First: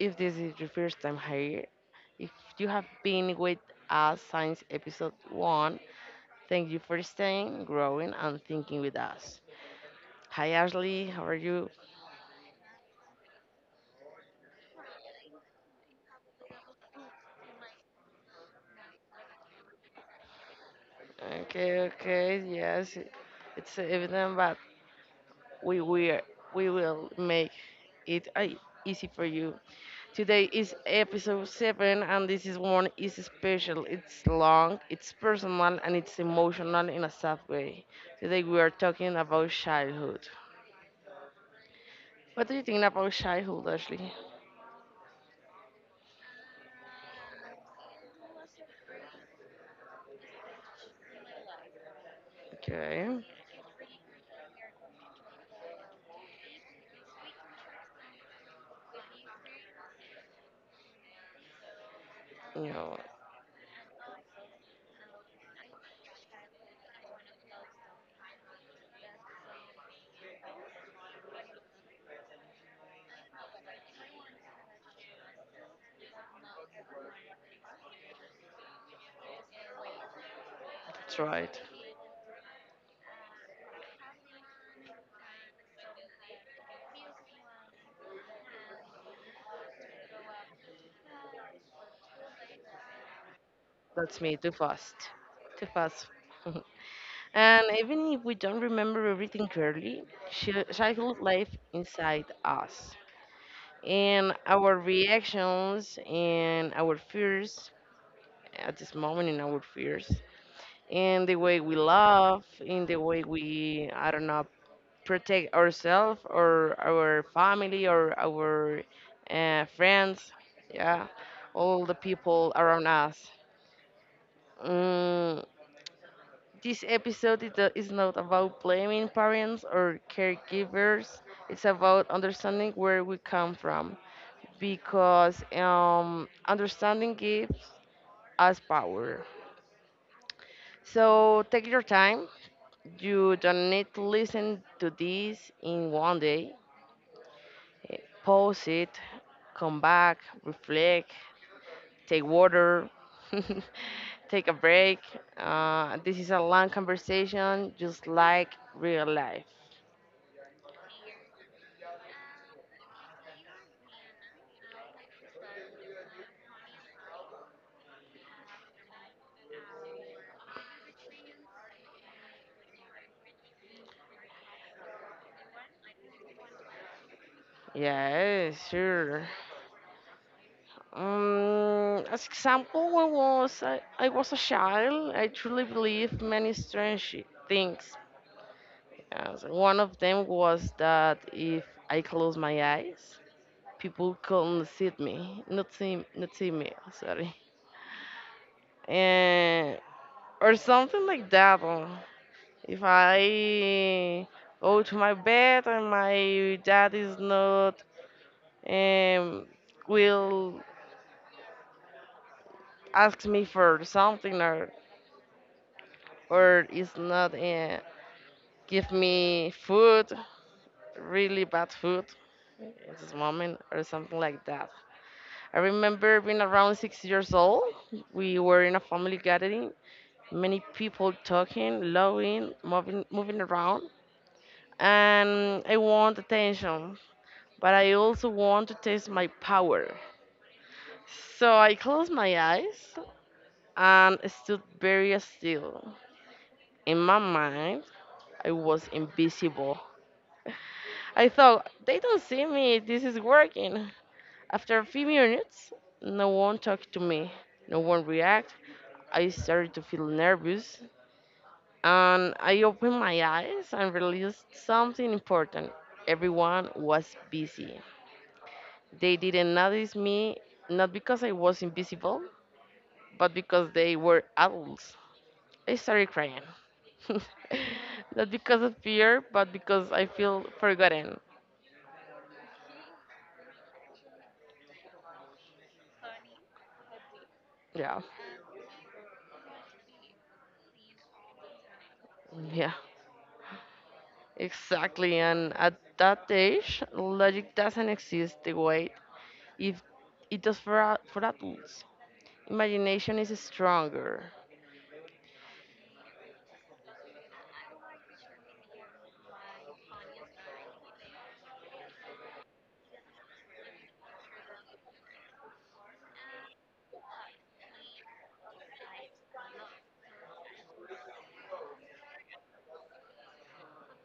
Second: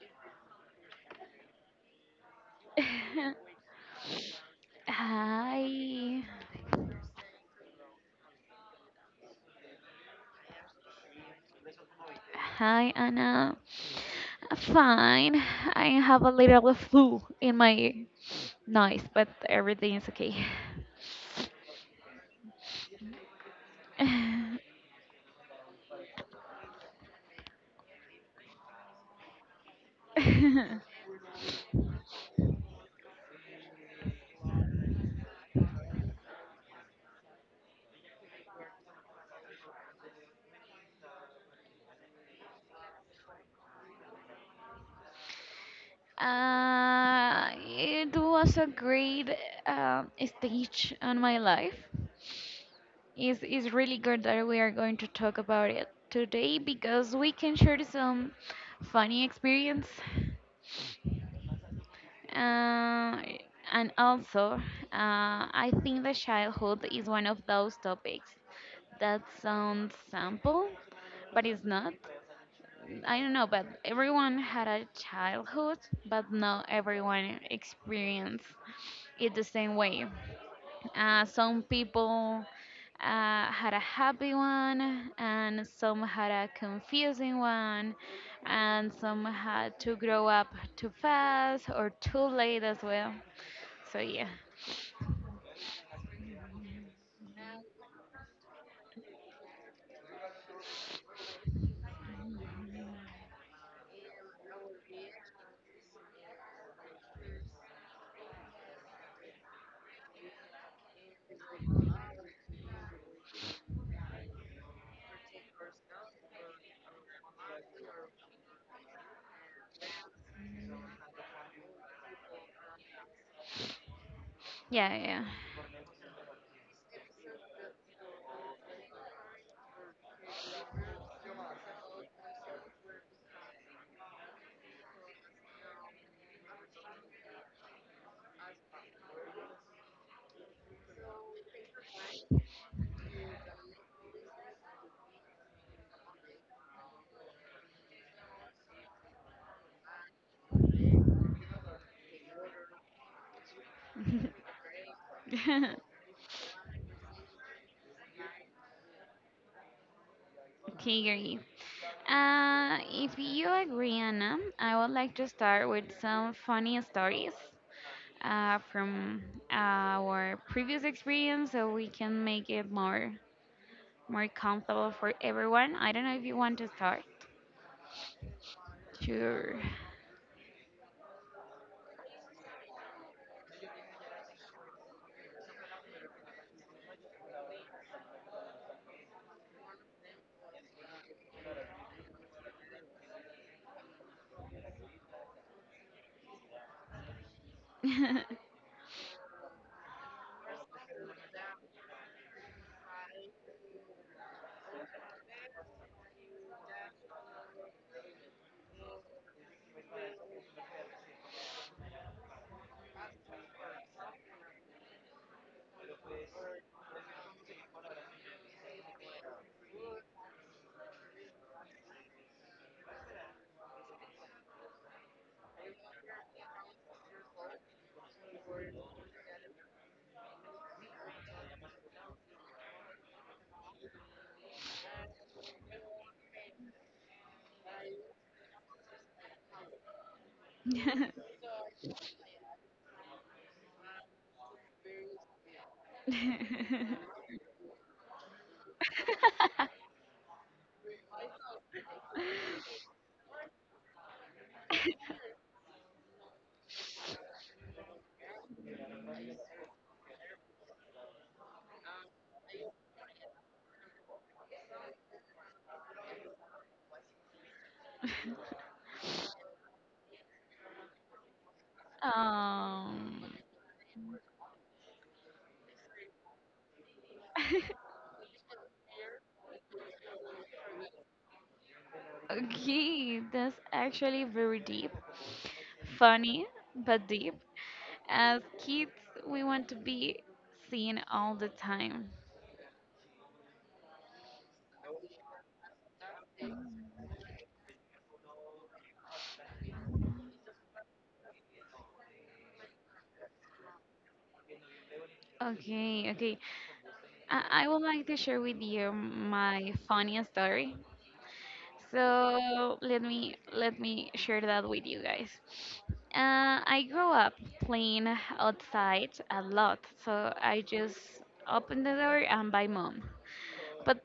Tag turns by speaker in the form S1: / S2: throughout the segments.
S1: if this is your first time here, if you have been with us since episode one,
S2: Hi.
S1: thank you for staying, growing, and thinking with us. Hi, Ashley, how are you?
S2: Hi, Anna. Fine. I have a little flu in my noise, but everything is okay.
S1: Okay, okay, yes, it's evident, but
S2: uh,
S1: we will, we will make it easy for you. Today is episode 7, and this is one is special. It's long, it's personal, and it's emotional in a sad way. Today we are talking about childhood. What do you think about childhood, Ashley?
S2: it was a great uh, stage on my life.
S1: Okay,
S2: It's really good that we are going to talk about it today because we can share some funny experience.
S1: no,
S2: Uh, and also, I think that childhood is one of those topics that sounds simple, but it's not. I don't know, but everyone had a childhood, but not everyone experienced it the same way.
S1: that's
S2: Uh,
S1: right.
S2: some people had a happy one, and some had a confusing one, and some had to grow up too fast or too late as well. So
S1: That's
S2: yeah,
S1: me, too fast. Too fast. And even if we don't remember everything clearly, childhood life inside us. And our reactions and our fears at this moment in our fears in the way we love, in the way we, I don't know, protect ourselves or our family or our friends, yeah, all the people around us.
S2: yeah,
S1: Mm, this episode is not about blaming parents or caregivers. It's about understanding where we come from because understanding gives us power. So take your time. You don't need to listen to this in 1 day. Eh, Pause it, come back, reflect, take water, take a break.
S2: yeah.
S1: This is a long conversation, just like real life.
S2: Okay, agree. If you agree, Anna, I would like to start with some funny stories from our previous experience, so we can make it more comfortable for everyone. I don't know if you want to start.
S1: Yeah, sure.
S2: Sure.
S1: As example, when was a child, I truly believed many strange things. As one of them was that if I close my eyes, people couldn't see me, not see me, sorry, and or something like that. Or if I go to my bed and my dad is not um will ask me for something or is not give me food, really bad food at this moment or something like that. I remember being around 6 years old. We were in a family gathering, many people talking, loving, moving around, and I want attention, but I also want to test my power. So I closed my eyes and stood very still. In my mind, I was invisible. I thought, they don't see me, this is working. After a few minutes, no one talked to me, no one reacted. I started to feel nervous, and I opened my eyes and realized something important. Everyone was busy. They didn't notice me, not because I was invisible,
S2: um,
S1: but because they were adults. I started crying. Not because of fear, but because I feel forgotten.
S2: okay, that's actually very deep. Funny, but deep.
S1: Yeah,
S2: As kids, we want to be seen all the time.
S1: yeah, exactly. And at that age, logic doesn't exist the way if it does for, for adults. Imagination is stronger.
S2: Okay, okay. I would like to share with you my funniest story. So let me share that with you guys. I grew up playing outside a lot, so I just open the door and by mom. But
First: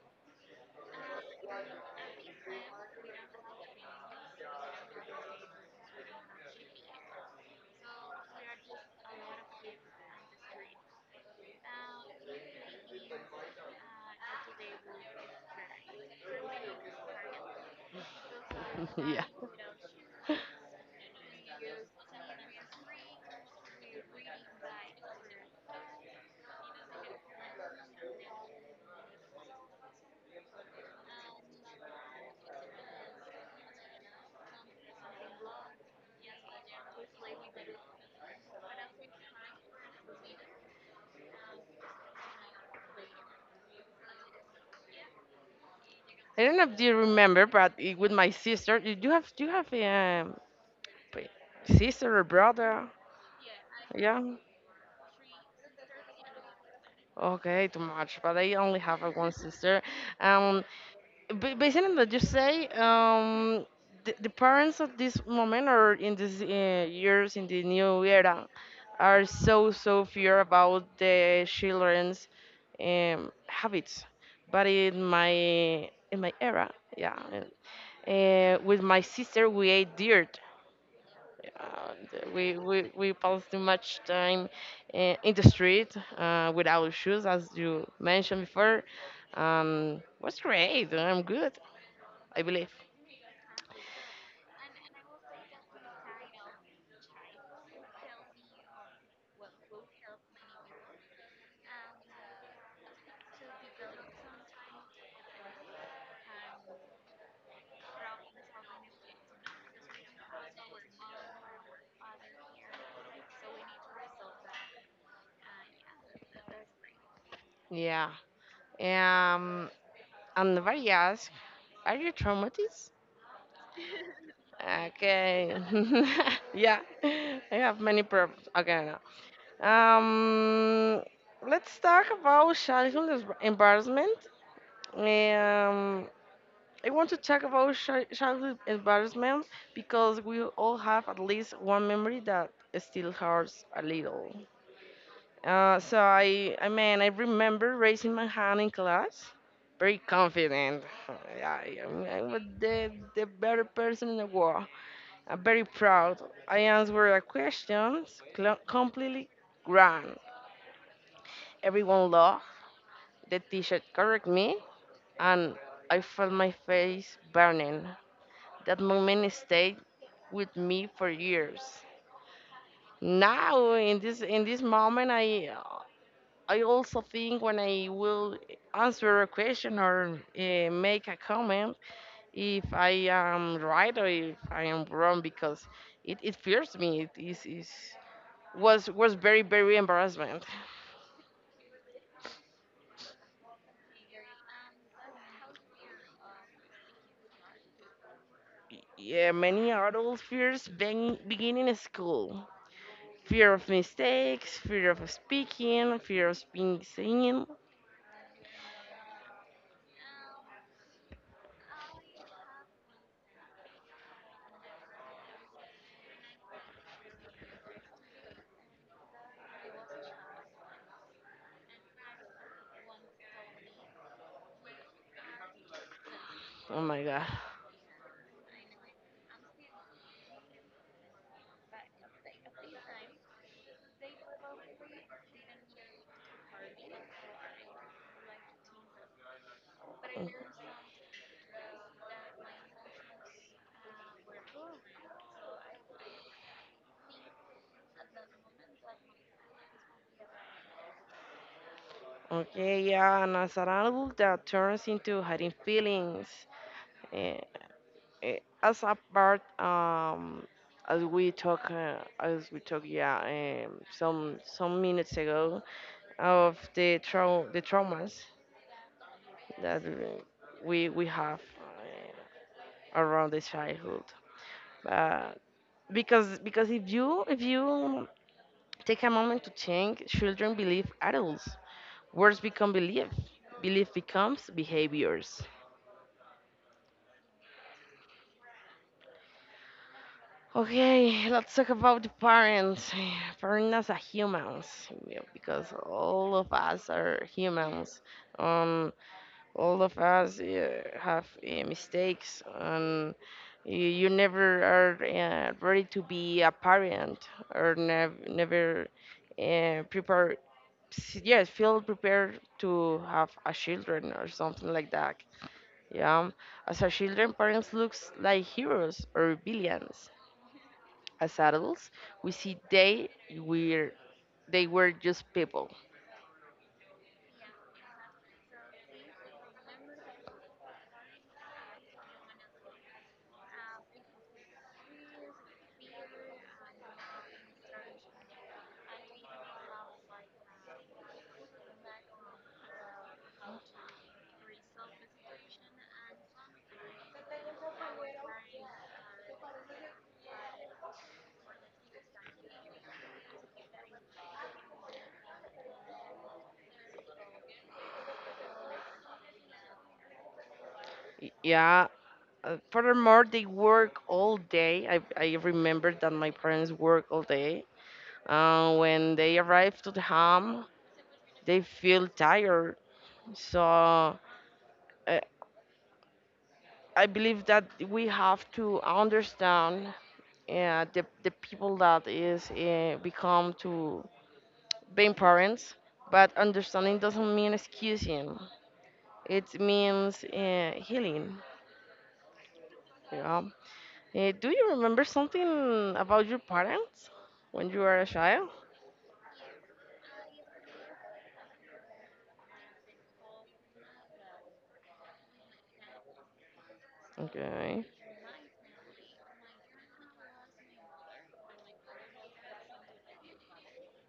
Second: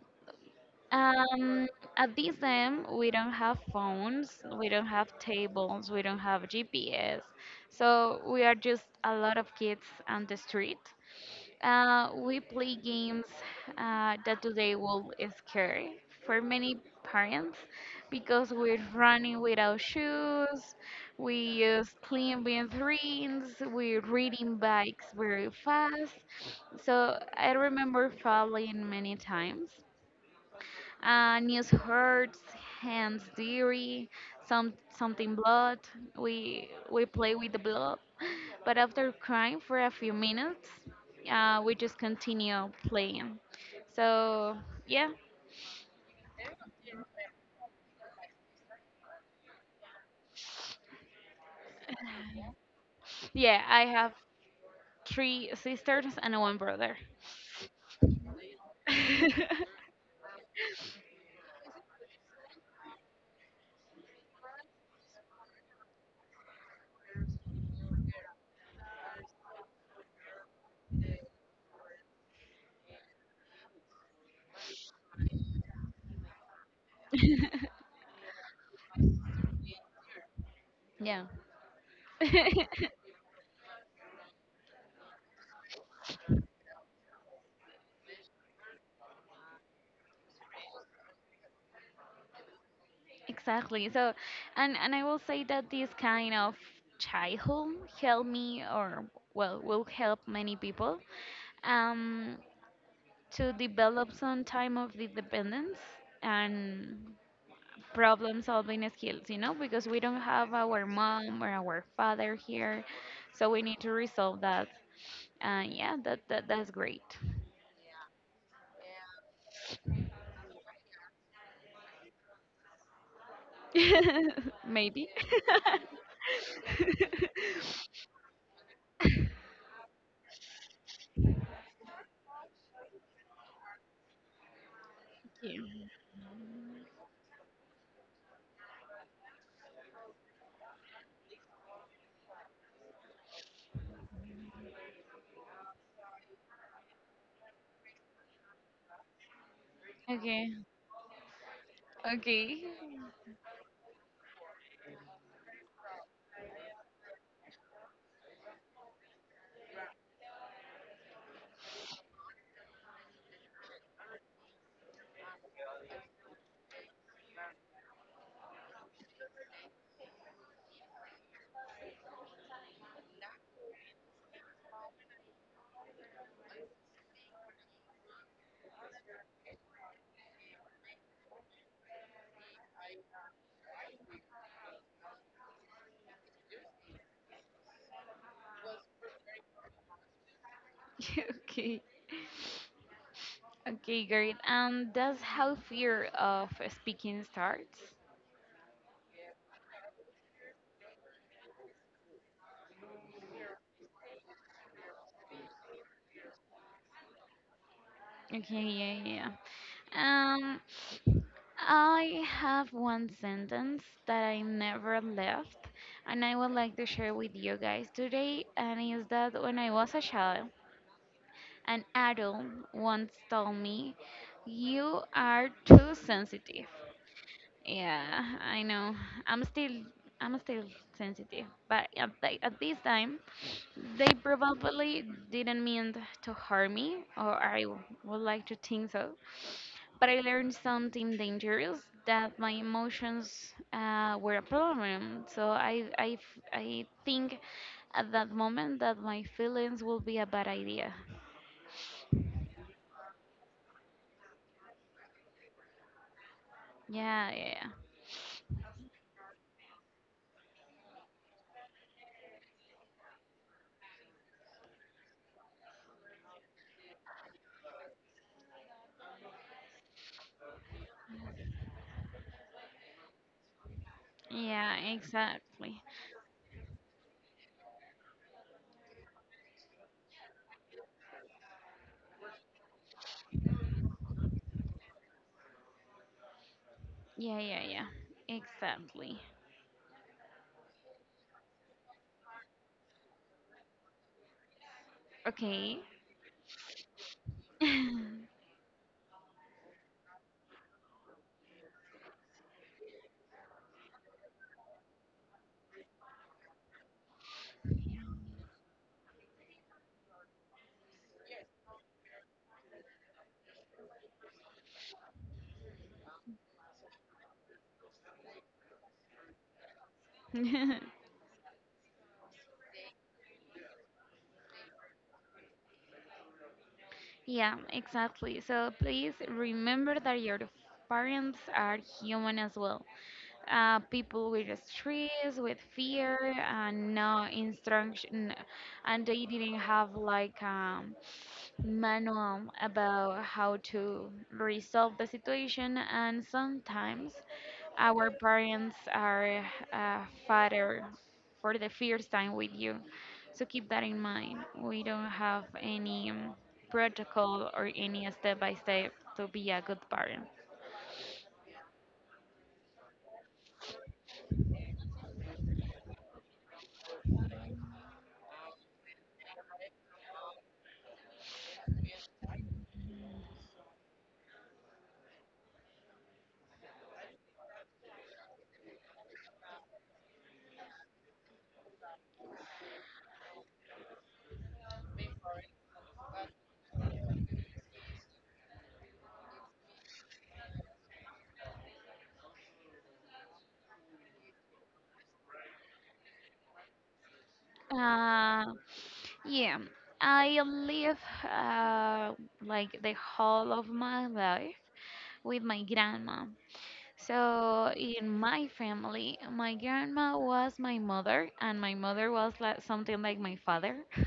S2: um, at this time, we don't have phones, we don't have tables, we don't have GPS, so we are just a lot of kids on the street. We play games that today will scare for many parents because we're
S1: Yeah.
S2: running without shoes, we use clean rings, we're reading bikes very fast. So I remember falling many times. News hurts, hands dirty, something blood. We play with the blood, but after crying for a few minutes, we just continue playing. So yeah,
S1: I don't know if you remember, but it, with my sister, you you have p- sister or brother?
S2: yeah, I have
S1: Yeah.
S2: three sisters and one brother.
S1: Okay, too much. But I only have one sister. Um, based on that you say, the parents of this moment or in these years in the new era are so so fear about the children's habits. But in my era, yeah, with my sister we ate dirt.
S2: Yeah.
S1: We pass too much time uh, in the street without shoes, as you mentioned before. Was great. I'm good, I believe.
S2: Exactly. So and I will say that this kind of childhood help me, or well, will help many people. Um, to develop some time of independence and problem solving skills, you know, because we don't have our mom or our father here. So we need to resolve that. And yeah, that's great.
S1: Yeah. Um, and nobody asked, are you traumatized?
S2: Maybe.
S1: Okay. Yeah. I have many problems. Okay, now. Um, let's talk about childhood embarrassment.
S2: Okay.
S1: Um, I want to talk about childhood embarrassment because we all have at least one memory that still hurts a little. I remember raising my hand in class, very
S2: Okay.
S1: confident. Yeah, I'm
S2: Okay.
S1: the better person in the world. I'm very proud. I answered a question completely grand. Everyone laughed. The teacher corrected me, and I felt my face burning. That moment stayed with me for years. Now, in this moment, I also think when I will answer a question or make a comment, if I am right or if I am wrong, because it fears me. It is was very very embarrassment.
S2: Okay. Okay, great. And that's how fear of speaking starts.
S1: Yeah, many adults fears being beginning school. Fear of mistakes, fear of speaking, fear of being seen.
S2: Okay, yeah, yeah, yeah. I have one sentence that I never left, and I would like to share with you guys today, and is that when I was a child, an adult once told me, "You are too sensitive."
S1: Oh my god.
S2: Yeah, I know. I'm still I'm still sensitive, but at this time, they probably didn't mean to harm me, or I would like to think so. But I learned something dangerous that my emotions were a problem. So I think at that moment that my feelings will be a bad idea.
S1: Okay, yeah, and as an adult that turns into hiding feelings.
S2: Yeah,
S1: eh,
S2: yeah,
S1: as a part, as we talk, yeah, some minutes ago of the trau the traumas that we have uh, around the childhood.
S2: yeah,
S1: But
S2: exactly.
S1: because if you take a moment to think, children believe adults. Words become belief. Belief becomes behaviors.
S2: Yeah, yeah, yeah, exactly.
S1: Okay, let's talk about the parents. Parents are humans, yeah, because
S2: Okay,
S1: all of us are humans. Um, all of us have mistakes, and you never are ready to be a parent or never prepare. Yes, feel prepared to have a children or something like that. Yeah, as a children, parents looks like heroes or villains. As adults, we see were they were just people.
S2: yeah, exactly. So please remember that your parents are human as well. People with stress, with fear, and no instruction, and they didn't have like a manual about how to resolve the situation. And sometimes our parents are uh, father for the first time with you. So keep that in mind. We don't have any protocol or any step by step to be a good parent.
S1: Yeah. Furthermore, they work all day. I remember that my parents work all day. When they arrive to the home, they feel tired. So uh, I believe that we have to understand the people that is become to being parents. But understanding doesn't mean excusing. It means healing. Yeah. Eh, do you remember something about your parents when you were a
S2: Uh,
S1: child?
S2: yeah, I live uh, like the whole of my life with my grandma. So
S1: Okay.
S2: in my family, my grandma was my mother, and my mother was like something like my father.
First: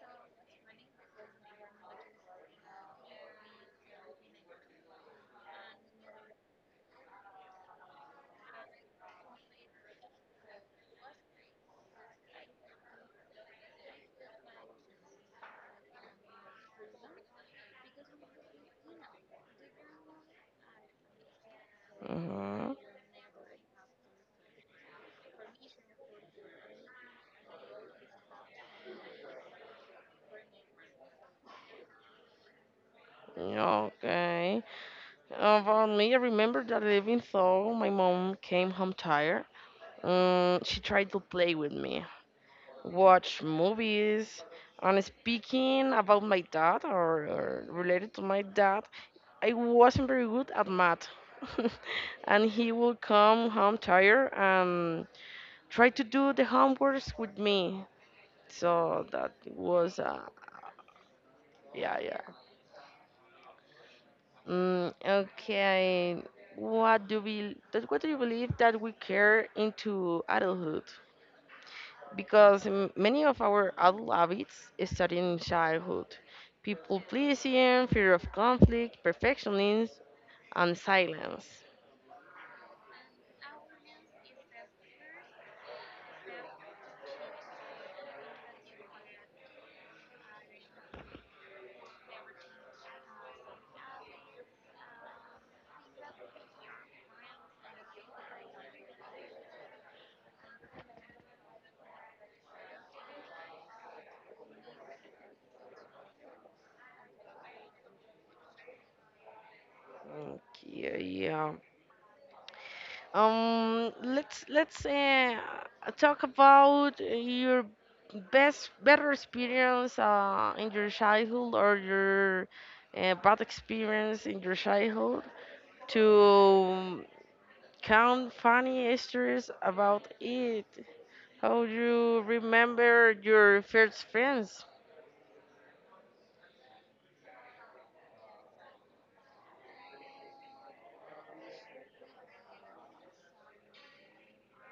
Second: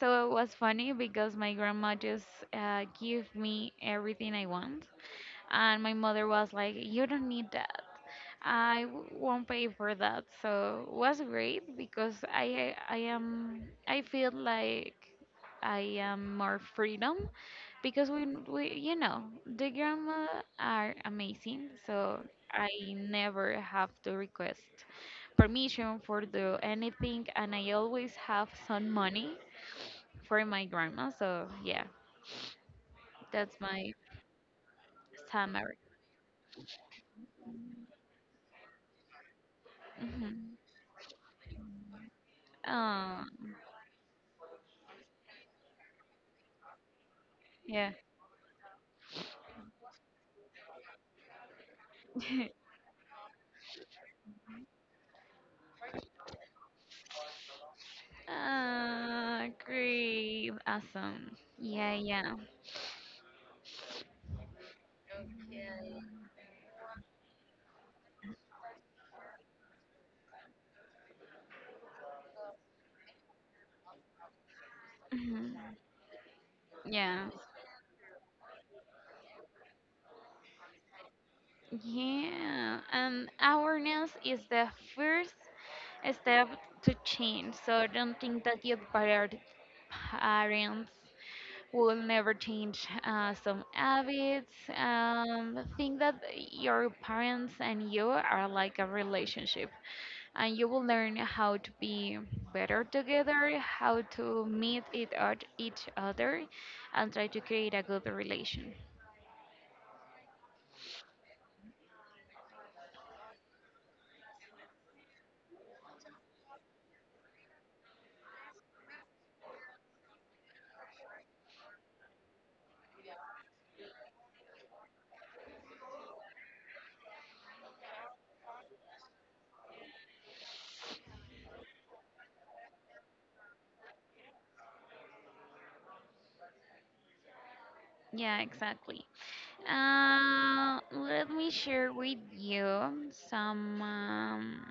S2: So it was funny because my grandma just gave me everything I want, and my mother was like, "You don't need that. I won't pay for that." So it was great because I feel like I am more freedom because we you know the grandma are amazing. So I
S1: Mm-hmm.
S2: never have to request permission for do anything, and I always have some money for my grandma. So yeah, that's
S1: Yeah,
S2: my
S1: okay.
S2: summer.
S1: About me, I remember that even though my mom came home tired,
S2: Mhm.
S1: she tried to play with me, watch
S2: Um,
S1: movies. And speaking about my dad or
S2: yeah.
S1: related to my dad, I wasn't very good at math. And he would come home tired and try to do the homeworks with me. So that
S2: Ah,
S1: was uh,
S2: great, awesome. Yeah,
S1: yeah, yeah.
S2: yeah.
S1: Mm, okay. What do you believe that we care into adulthood? Because many of our adult habits start in
S2: Mhm.
S1: childhood. People
S2: Yeah,
S1: pleasing, fear of conflict, perfectionism, and silence.
S2: yeah. Awareness is the first step to change. So don't think that your parents will never change some habits. Think that your parents and you are like a relationship. And you will learn how to be better together, how to meet it at each other, and try to create a good relation.
S1: Okay, yeah. Let's talk about your best better experience in your childhood or your bad experience in your childhood to count funny stories about it. How you remember your first friends?
S2: Yeah, exactly. Let me share with you some um,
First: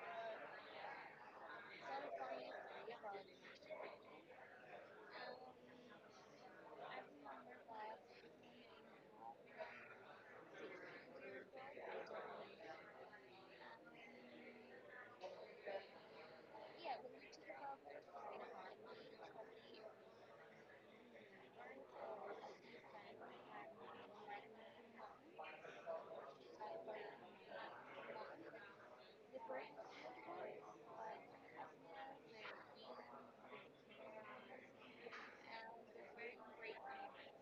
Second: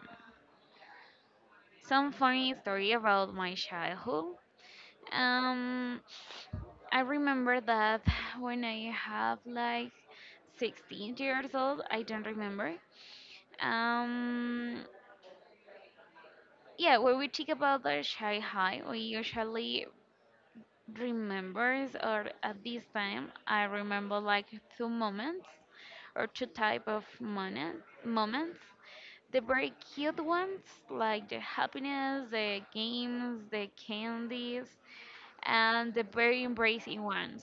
S2: some funny story about my childhood. Um, I remember that when I have like 16 years old, I don't remember. Um, Yeah, when we think about the Shanghai, we usually remembers, or at this time, I remember like two moments or two type of moments. The very cute ones, like the happiness, the games, the candies, and the very embracing ones.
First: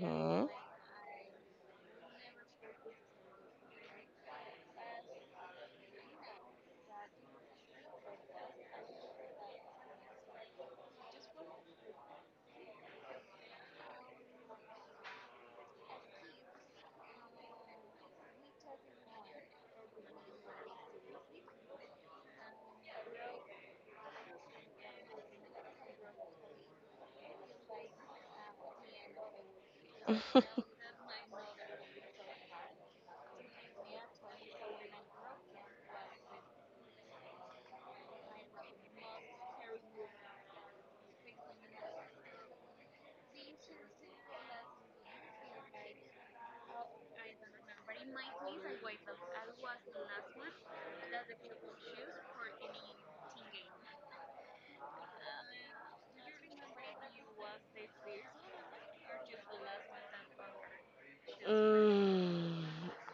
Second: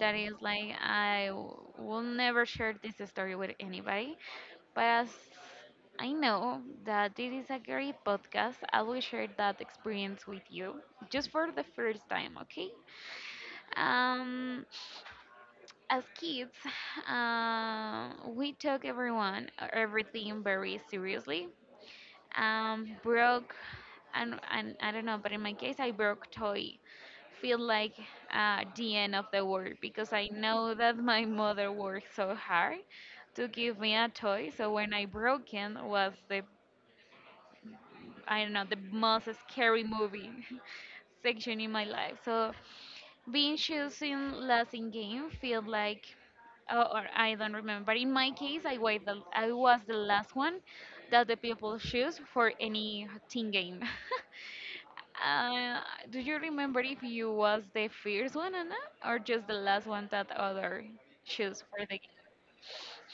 S2: That is like I will never share this story with anybody but as I know that this is a great podcast, I will share that experience with you just for the first time, okay? Um, as kids, we took everything very seriously. Broke, and I don't know, but in my case, I broke toy. Feel like the end of the world because I know that my mother worked so hard to give me a toy. So when I broke it was the I don't know, the most scary movie section in my life. So being choosing last in game feel like or I don't remember. But in my case, I was I was the last one that the people choose for any team game. uh, do you remember if you was the first one, Anna, or just the last one that other choose for the game?
S1: Mm,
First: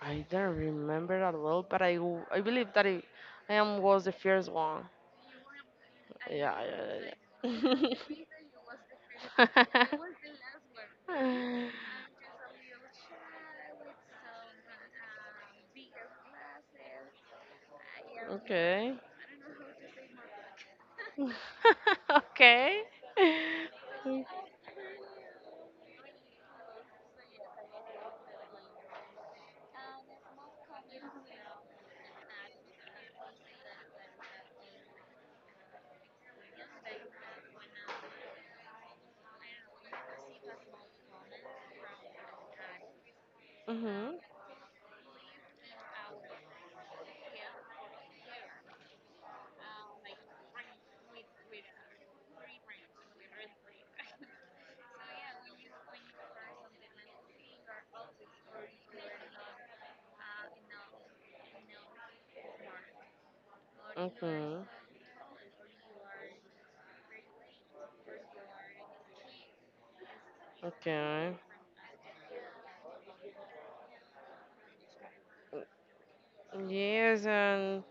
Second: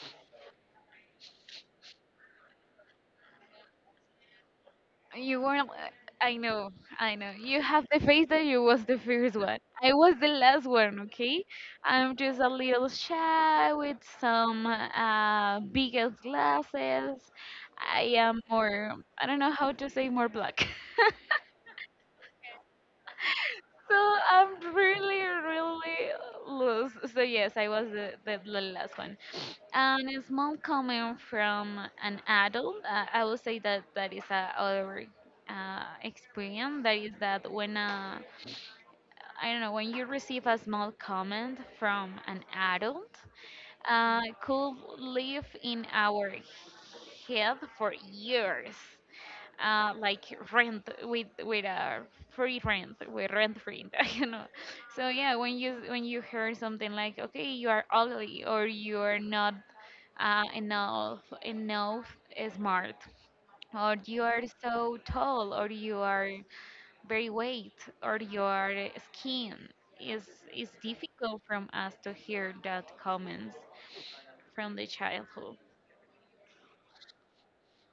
S1: I don't remember that well, but I believe that I am was the first one.
S2: You weren't. I
S1: Yeah,
S2: know,
S1: yeah,
S2: I know. You have the
S1: yeah.
S2: face that you was the first one.
S1: Yeah.
S2: I was the last one, okay? I'm just a little shy with some bigger glasses. I am more,
S1: Okay.
S2: I don't know how to say more black.
S1: Okay.
S2: So I'm really, really loose. So yes, I was the last one. And a small comment from an adult. I would say that that is a other experience. That is that when I don't know when you receive a small comment from an adult,
S1: Mhm.
S2: could live in our head for years like rent with a free rent with rent free you know, so yeah, when you hear something like okay you are ugly or you are not enough smart or you are
S1: Mhm.
S2: so tall or you are very weight or your skin is is
S1: Okay.
S2: difficult from us to hear that comments from the childhood,
S1: Yes, and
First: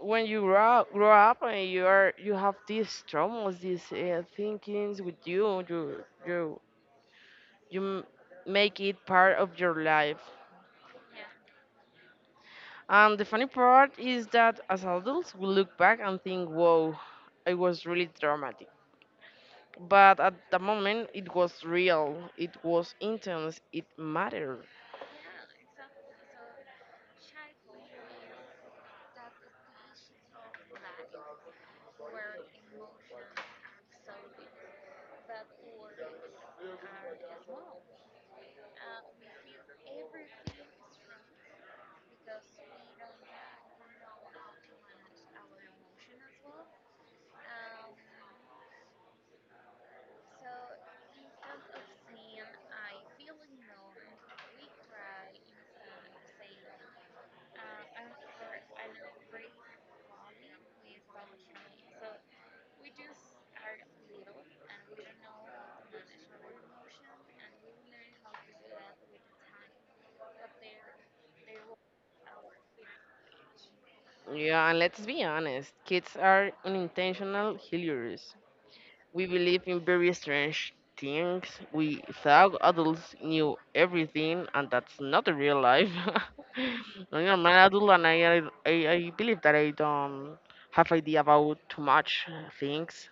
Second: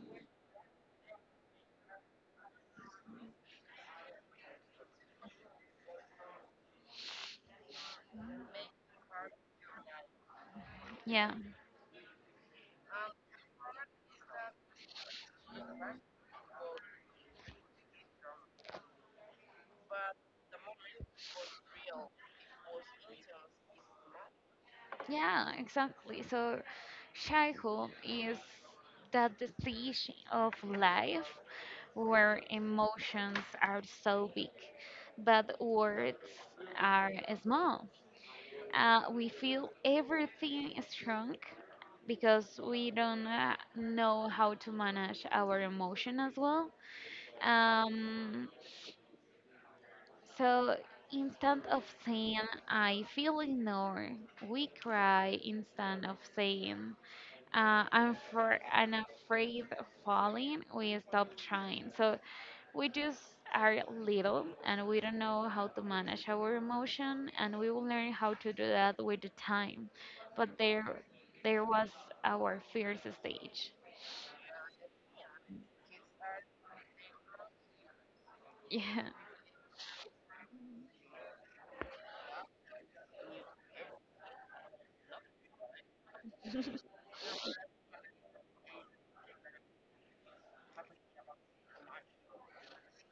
S1: when you grow up and you have these traumas, these thinkings with you, you make it part of your life.
S2: yeah.
S1: And the funny part is that as adults, we look back and think, whoa, it was really dramatic. But at the moment, it was real, it was intense, it mattered.
S2: Yeah, exactly. So, childhood is that the stage of life where emotions are so big, but words are small. We feel everything strong because we don't know how to manage our emotion as well. Um, so instead of saying I feel ignored, we cry instead of saying uh, and for an afraid of falling, we stop trying. So we just are little and we don't know how to manage our emotion, and we will learn how to do that with the time. But there was our fierce stage.
S1: Yeah, and let's be honest, kids are unintentional healers.
S2: Yeah.
S1: We believed in very strange things. We thought adults knew everything, and that's not the real life. I am an adult, and I believe that I don't have idea about too much things.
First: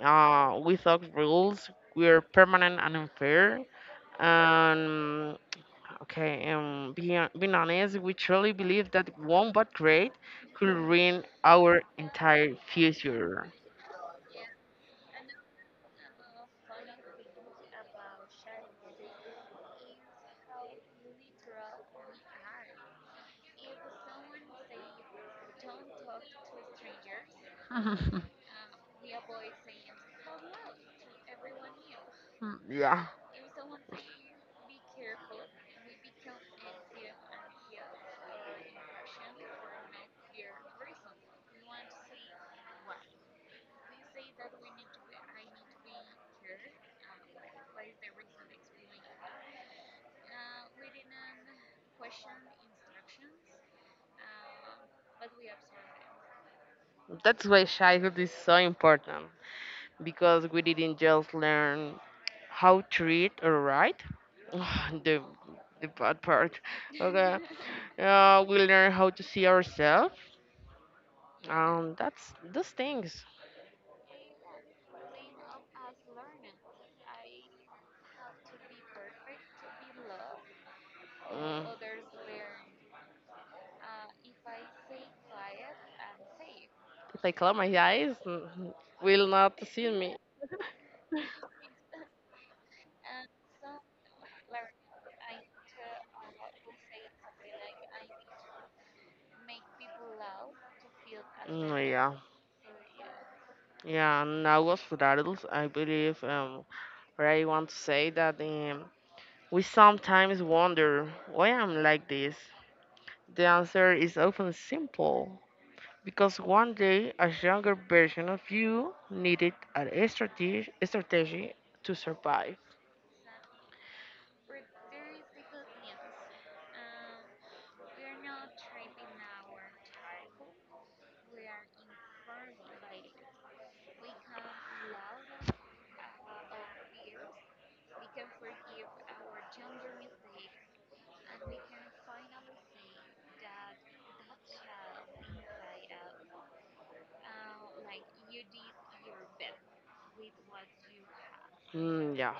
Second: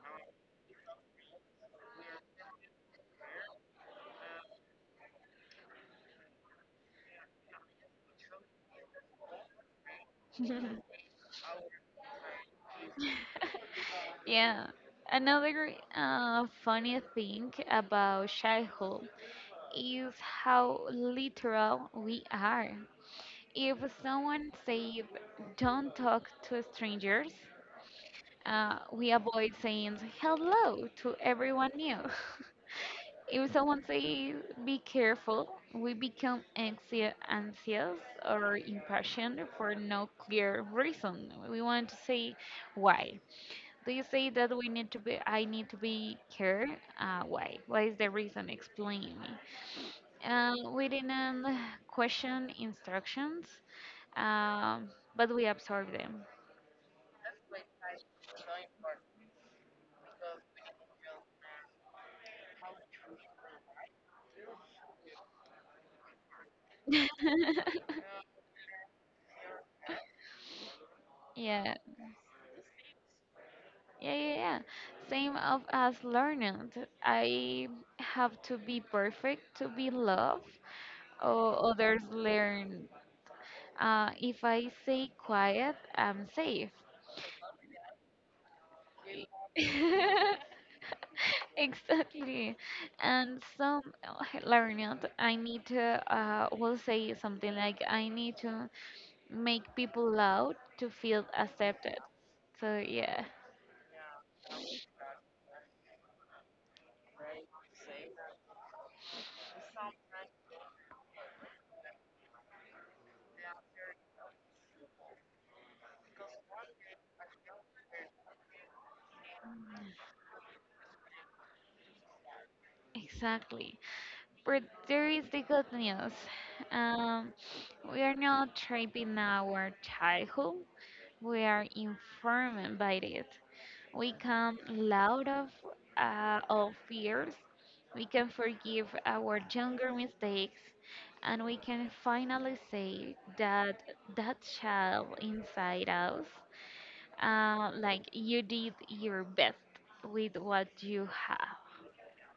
S1: We thought rules were permanent and unfair. And okay, being honest, we truly believe that one bad grade could ruin our entire future.
S2: Yeah. Another funny thing about childhood is how literal we are. If someone say don't talk to strangers, we avoid saying hello to everyone new.
S1: Yeah.
S2: If someone say be careful, we become anxious or impatient for no clear reason. We want to say why. Do you say that we need to be? I need to be care. Why? What is the reason? Explain me. We didn't question instructions um, but we absorb them.
S1: That's why childhood is so important because we didn't just learn how to read or write. the the bad part. Okay, we learn how to see ourselves.
S2: Yeah,
S1: That's those things.
S2: yeah, yeah, yeah. Same of as learning. I have to be perfect to be loved,
S1: Mm.
S2: or others learn. If I say quiet, I'm safe.
S1: If I close my eyes, mm, will not see me.
S2: Exactly. And some learning, will say something like, I need to make people loud to feel
S1: Mm,
S2: accepted.
S1: yeah,
S2: So, yeah.
S1: yeah. Now as for adults, I believe. What I want to say that we sometimes wonder why I'm like this. The answer is often simple because 1 day a younger version of you needed strategy to survive.
S2: Exactly. But there is the good news. Um, we are not trapping our childhood. We are informed by it. We come out of all fears. We can forgive our younger mistakes, and we can finally say that that child inside us, like you did your best with what you have.
S1: Mm, yeah,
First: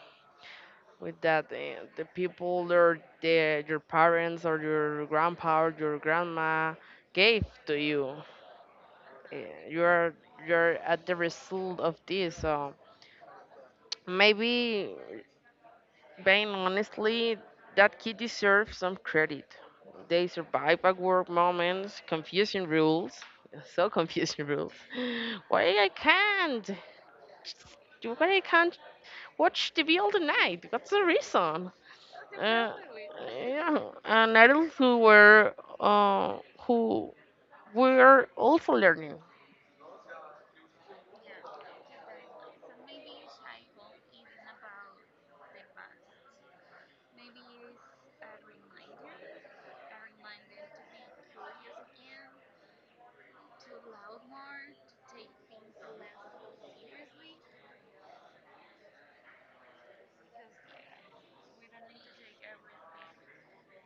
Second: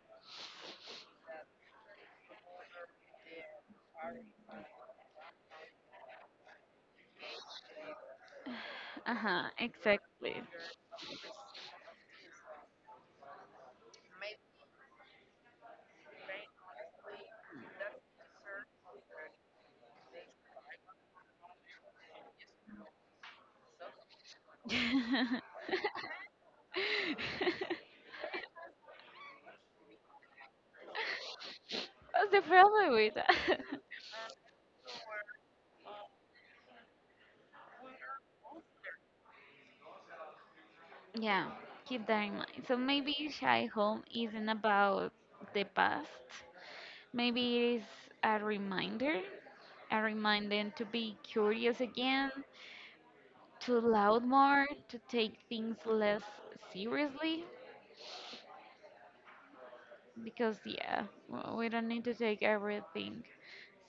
S1: with that, the people or your parents or your grandpa or your grandma gave to you,
S2: Uh
S1: uh,
S2: huh.
S1: you're
S2: Exactly.
S1: you're at the result of this. So maybe being honestly, that kid deserves some credit. They survive awkward moments, confusing rules, so confusing rules.
S2: What's
S1: Why I can't? Why I can't watch TV all the night? What's the reason?
S2: the
S1: Uh,
S2: problem with that?
S1: yeah, and adults who were also learning.
S2: Yeah, keep that in mind. So maybe shy home isn't about the past. Maybe it is a reminder, a reminder to be curious again, to loud more, to take things less seriously. Because yeah, we don't need to take everything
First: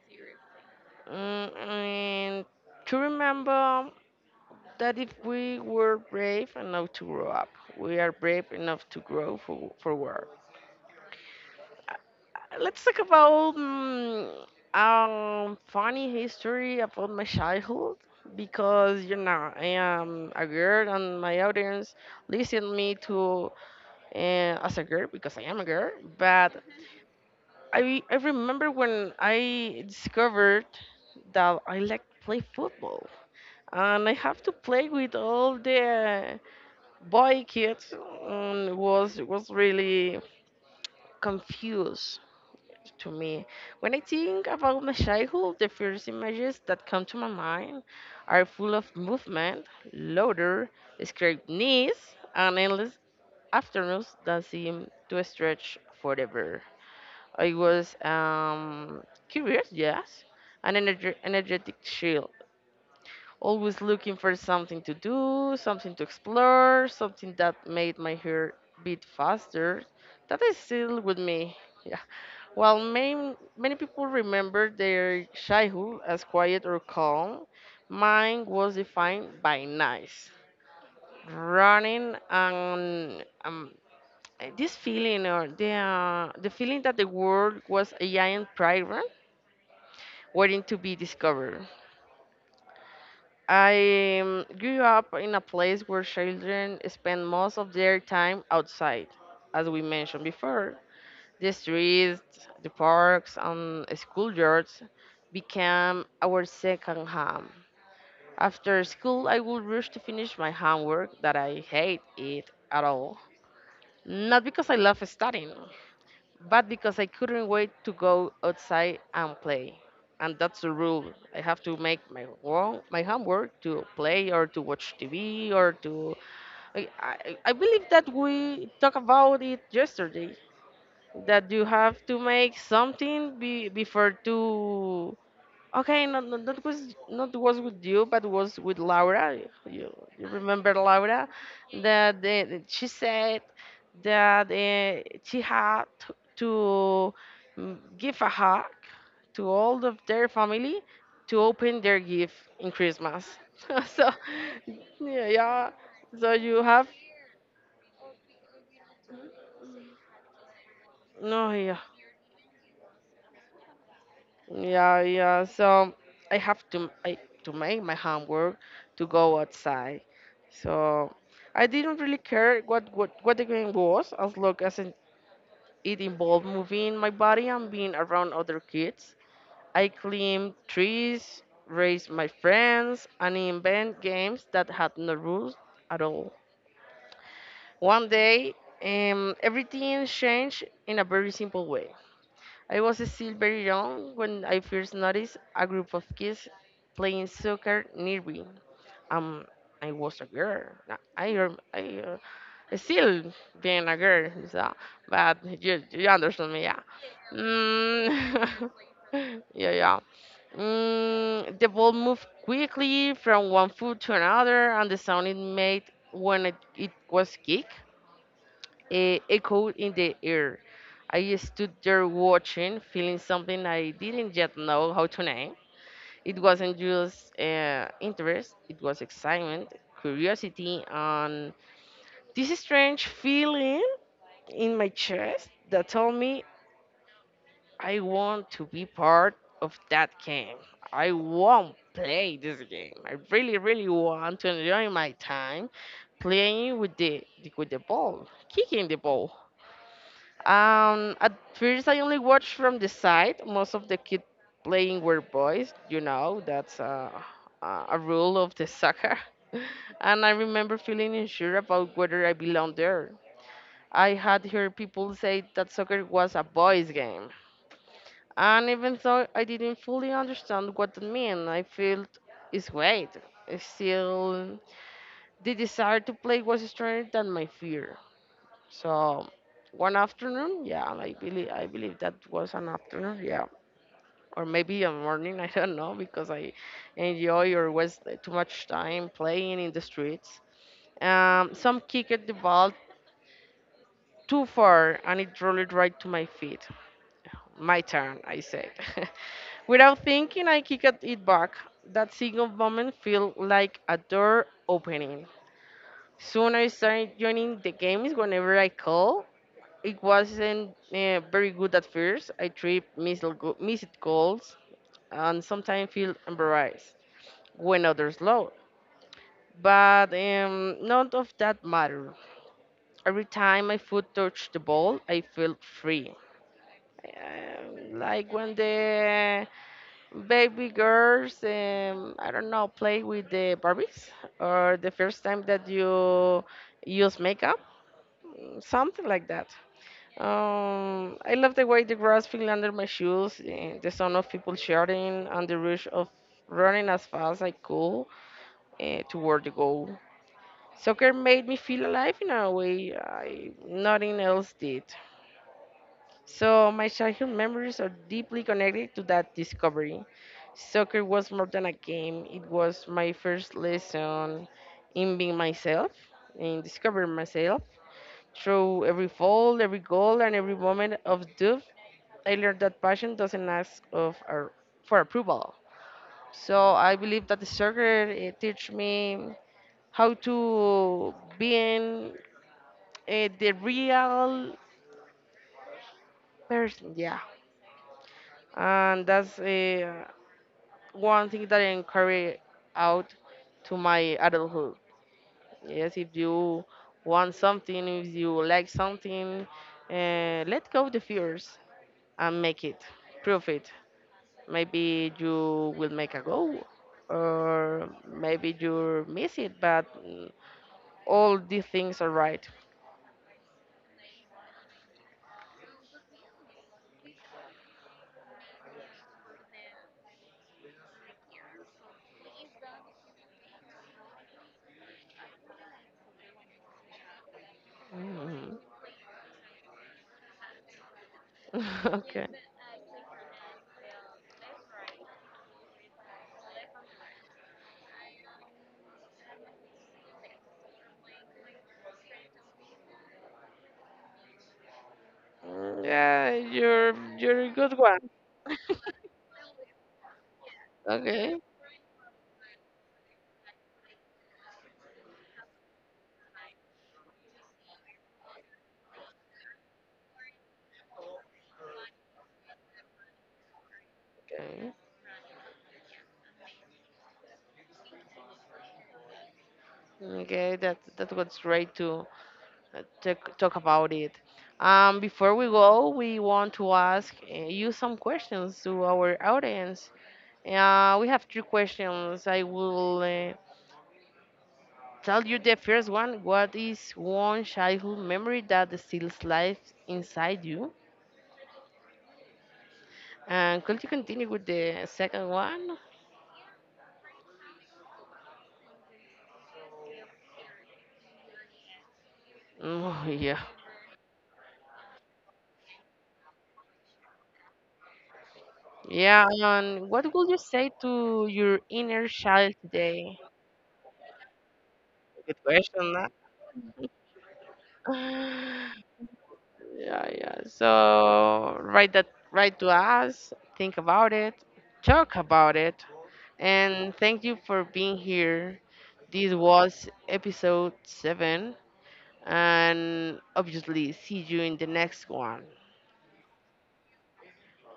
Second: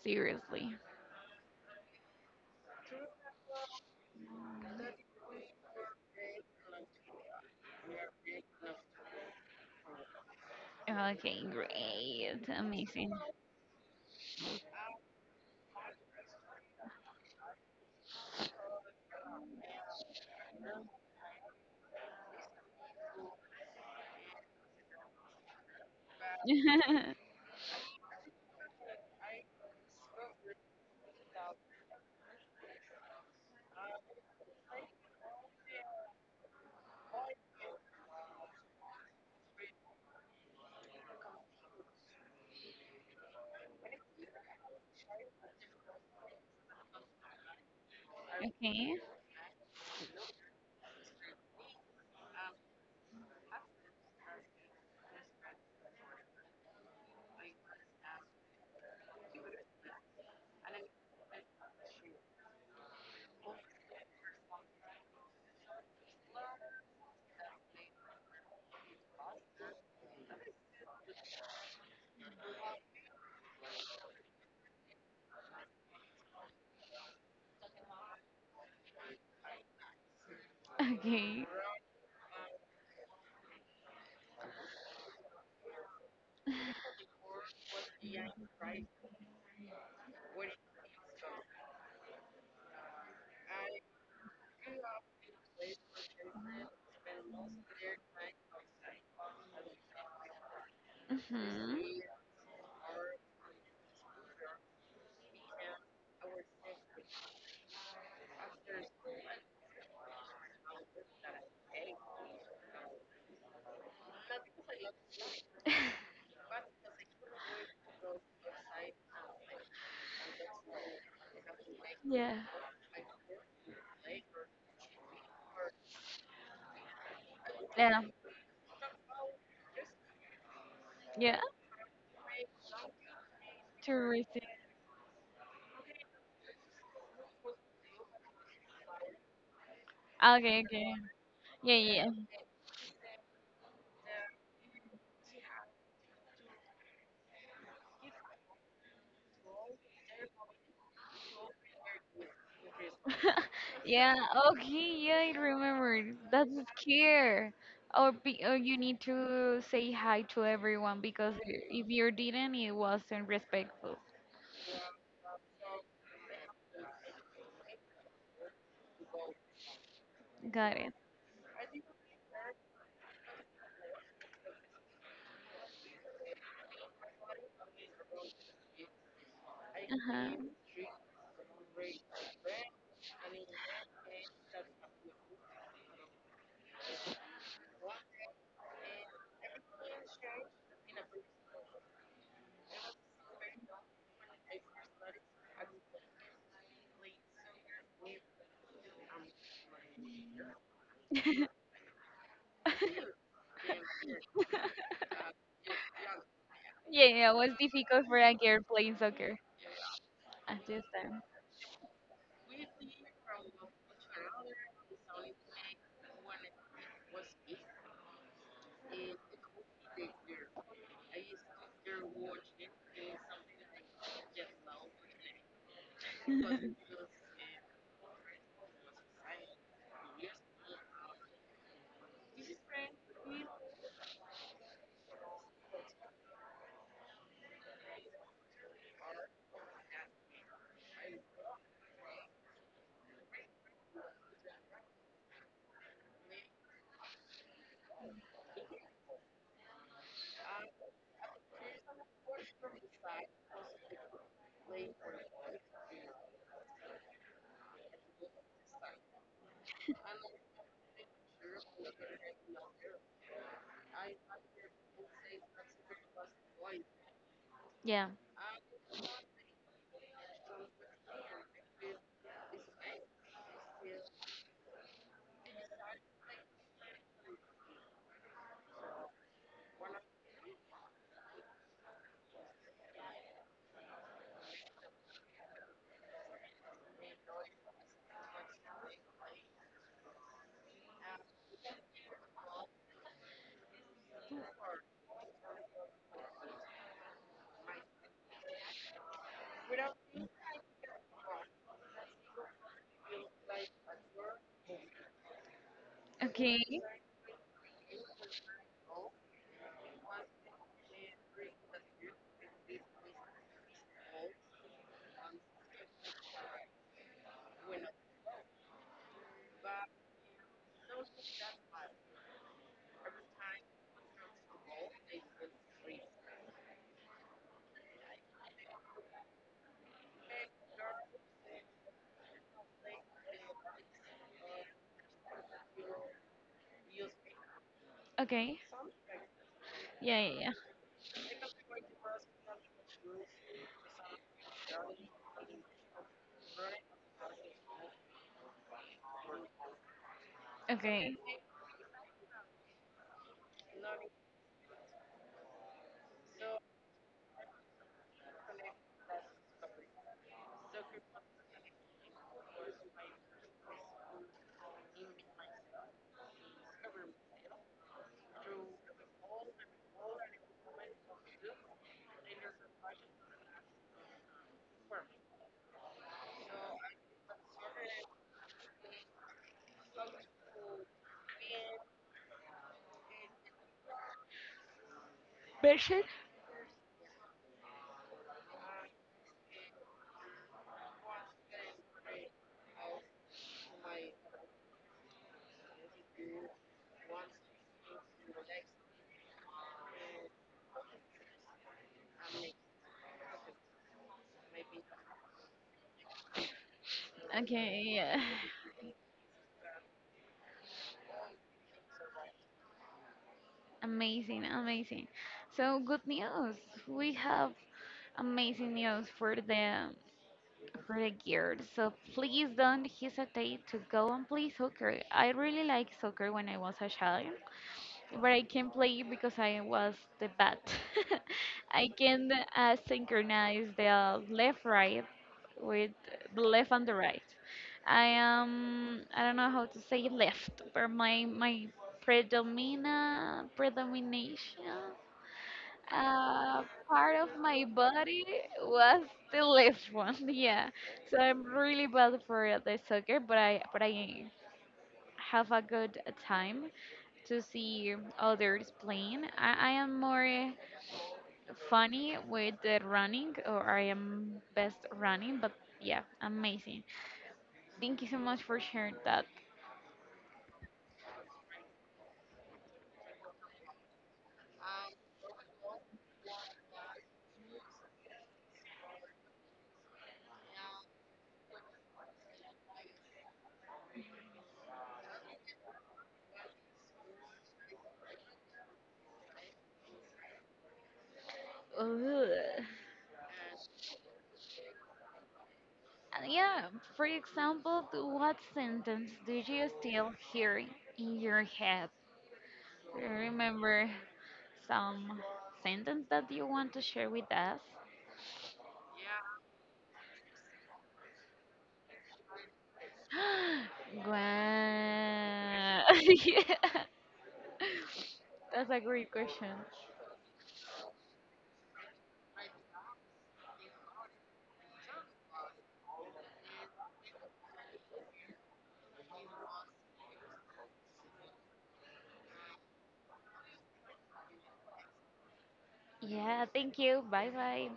S2: seriously.
S1: Mm, and to remember that if we were brave enough to grow up, we are brave enough to grow forward.
S2: Okay, great,
S1: Let's talk
S2: amazing.
S1: about mm, funny history about my childhood because you know I am a girl and my audience listen me to as a girl because I am a girl. But I remember when I discovered that I like play football and I have to play with all the boy kid, was really confused to me. When I think about my childhood, the first images that come to my mind are full of
S2: Okay,
S1: movement, laughter, scraped knees, and endless afternoons that seem to stretch forever. I was curious, yes, an energetic child, always looking for something to do, something to explore, something that made my hair beat faster. That is still with me. Yeah. While many, many people remember their childhood as quiet or calm, mine was defined by nice.
S2: okay.
S1: Running and this feeling or the feeling that the world was a giant playground waiting to be discovered. I grew up in a place where children spend most of their time outside, as we mentioned before. The
S2: Mm-hmm.
S1: streets, the parks, and schoolyards became our second home. After school, I would rush to finish my homework that I hate it at all. Not because I love studying, but because I couldn't wait to go outside and play. And that's the rule. I have to make my
S2: Yeah.
S1: my homework to play or to watch TV or to. I believe
S2: Yeah.
S1: that we talked about it yesterday
S2: Yeah.
S1: that you have to make something be, before
S2: Touristy.
S1: to. Okay, not that was not was with you, but was with Laura. You
S2: Okay,
S1: remember
S2: okay.
S1: Laura,
S2: Yeah, yeah.
S1: that the, she said that she had to, give a hug to all of their family to open their gift in Christmas. So
S2: Yeah, okay,
S1: yeah,
S2: yeah, I
S1: yeah.
S2: remember.
S1: So
S2: That's
S1: you have
S2: scare. Or you need to say hi to everyone because
S1: no, yeah.
S2: if you didn't, it wasn't respectful.
S1: Yeah, yeah. So I have to I, to make my homework to go outside.
S2: Got it.
S1: So I didn't really care what what the game was as long as it involved moving my body and being around other kids. I
S2: Uh-huh.
S1: climbed trees, raised my friends, and invent games that had no rules at all. One day, everything changed in a very simple way. I was still very young when I first noticed a group of kids playing soccer nearby. Um, I was a girl. I, I, still being a girl, so, but you understand me, yeah.
S2: Yeah, yeah, it was difficult for a girl
S1: Mm,
S2: playing soccer
S1: yeah, yeah.
S2: at this time.
S1: Mm, the ball moved quickly from one foot to another, and the sound it made when it was kicked, echoed in the air. I stood there watching, feeling something I didn't yet know how to name. It wasn't just interest, it was excitement, curiosity, and this strange feeling in my chest that told me I want to be part of that game. I want to play this game. I really, really want to enjoy my time playing with the ball, kicking the ball. At first, I only watched from the side. Most of the kids playing were boys. You know, that's a rule of the soccer. And I remember feeling unsure about whether I belonged there. I had heard people say that soccer was a boys' game.
S2: Yeah.
S1: And even though I didn't fully understand what that meant, I felt its weight. Still, the desire to play was stronger than my fear. So one afternoon, yeah, I believe that was an afternoon, yeah, or maybe a morning. I don't know because I enjoy or waste too much time playing in the streets. Some kicked the ball too far and it rolled right to my feet. My turn, I said. Without thinking, I kicked it back. That single moment felt like a door opening. Soon
S2: Okay.
S1: I started joining the games whenever I call. It wasn't very good at first. I trip, missed, missed goals, and sometimes feel embarrassed when others low. But none of that mattered. Every time my foot touched the ball, I felt free. Like when the baby girls, I don't know, play with the Barbies, or the first time that you use makeup,
S2: Okay.
S1: something like that.
S2: Yeah, yeah, yeah.
S1: I love the way the grass fell under my shoes, the sound of people shouting, and the rush of running as fast as I could, toward the goal. Soccer
S2: Okay.
S1: made me feel alive in a way I, nothing else did. So my childhood memories are deeply connected to that discovery. Soccer was more than a game; it was my first lesson in being myself, in discovering myself through every fall, every goal, and every moment of doubt. I learned that passion doesn't ask of our, for approval. So I believe that the soccer it teach me how to be in, the real
S2: Version?
S1: person. Yeah, and that's one thing that I carry out to my adulthood. Yes, if you want something, if you like something, let go the fears and make it, prove it. Maybe you will make a goal
S2: Okay,
S1: or
S2: yeah.
S1: maybe you miss it, but mm, all these things are right.
S2: Amazing, amazing. So good news. We have amazing news for the gear. So please don't hesitate to go and play soccer. I really like soccer when I was a child, but I
S1: Mhm.
S2: can't play it because I was the bat. I
S1: Okay.
S2: can synchronize the left right with the left and the right. I don't know how to say left, but my predomina predomination
S1: Mm, yeah, you're
S2: part of
S1: you're a
S2: my
S1: good one.
S2: body was the left one. Yeah, so
S1: Okay.
S2: I'm really bad for the soccer, but I have a good time to see others playing. I am more funny with the running, or I am
S1: Okay.
S2: best running, but yeah, amazing. Thank you so much for sharing that.
S1: Okay, that that was great to talk about it. Before we go, we want to ask, you some questions to our audience. We have three questions. I will, tell you the first one. What is one childhood memory that still lives inside you?
S2: Ugh.
S1: And could you continue with the second one?
S2: And yeah, for example, what sentence do you still hear in your head?
S1: Oh, yeah.
S2: Remember some sentence that you want to share with us?
S1: Yeah, and what would you say to your inner child today? Good
S2: Wow.
S1: question, huh?
S2: Yeah. That's a great question.
S1: Yeah, yeah. So write that, write to us, think about it, talk about it. And thank you for being here. This was episode 7, and obviously see you in the next one.
S2: Yeah, thank you. Bye bye.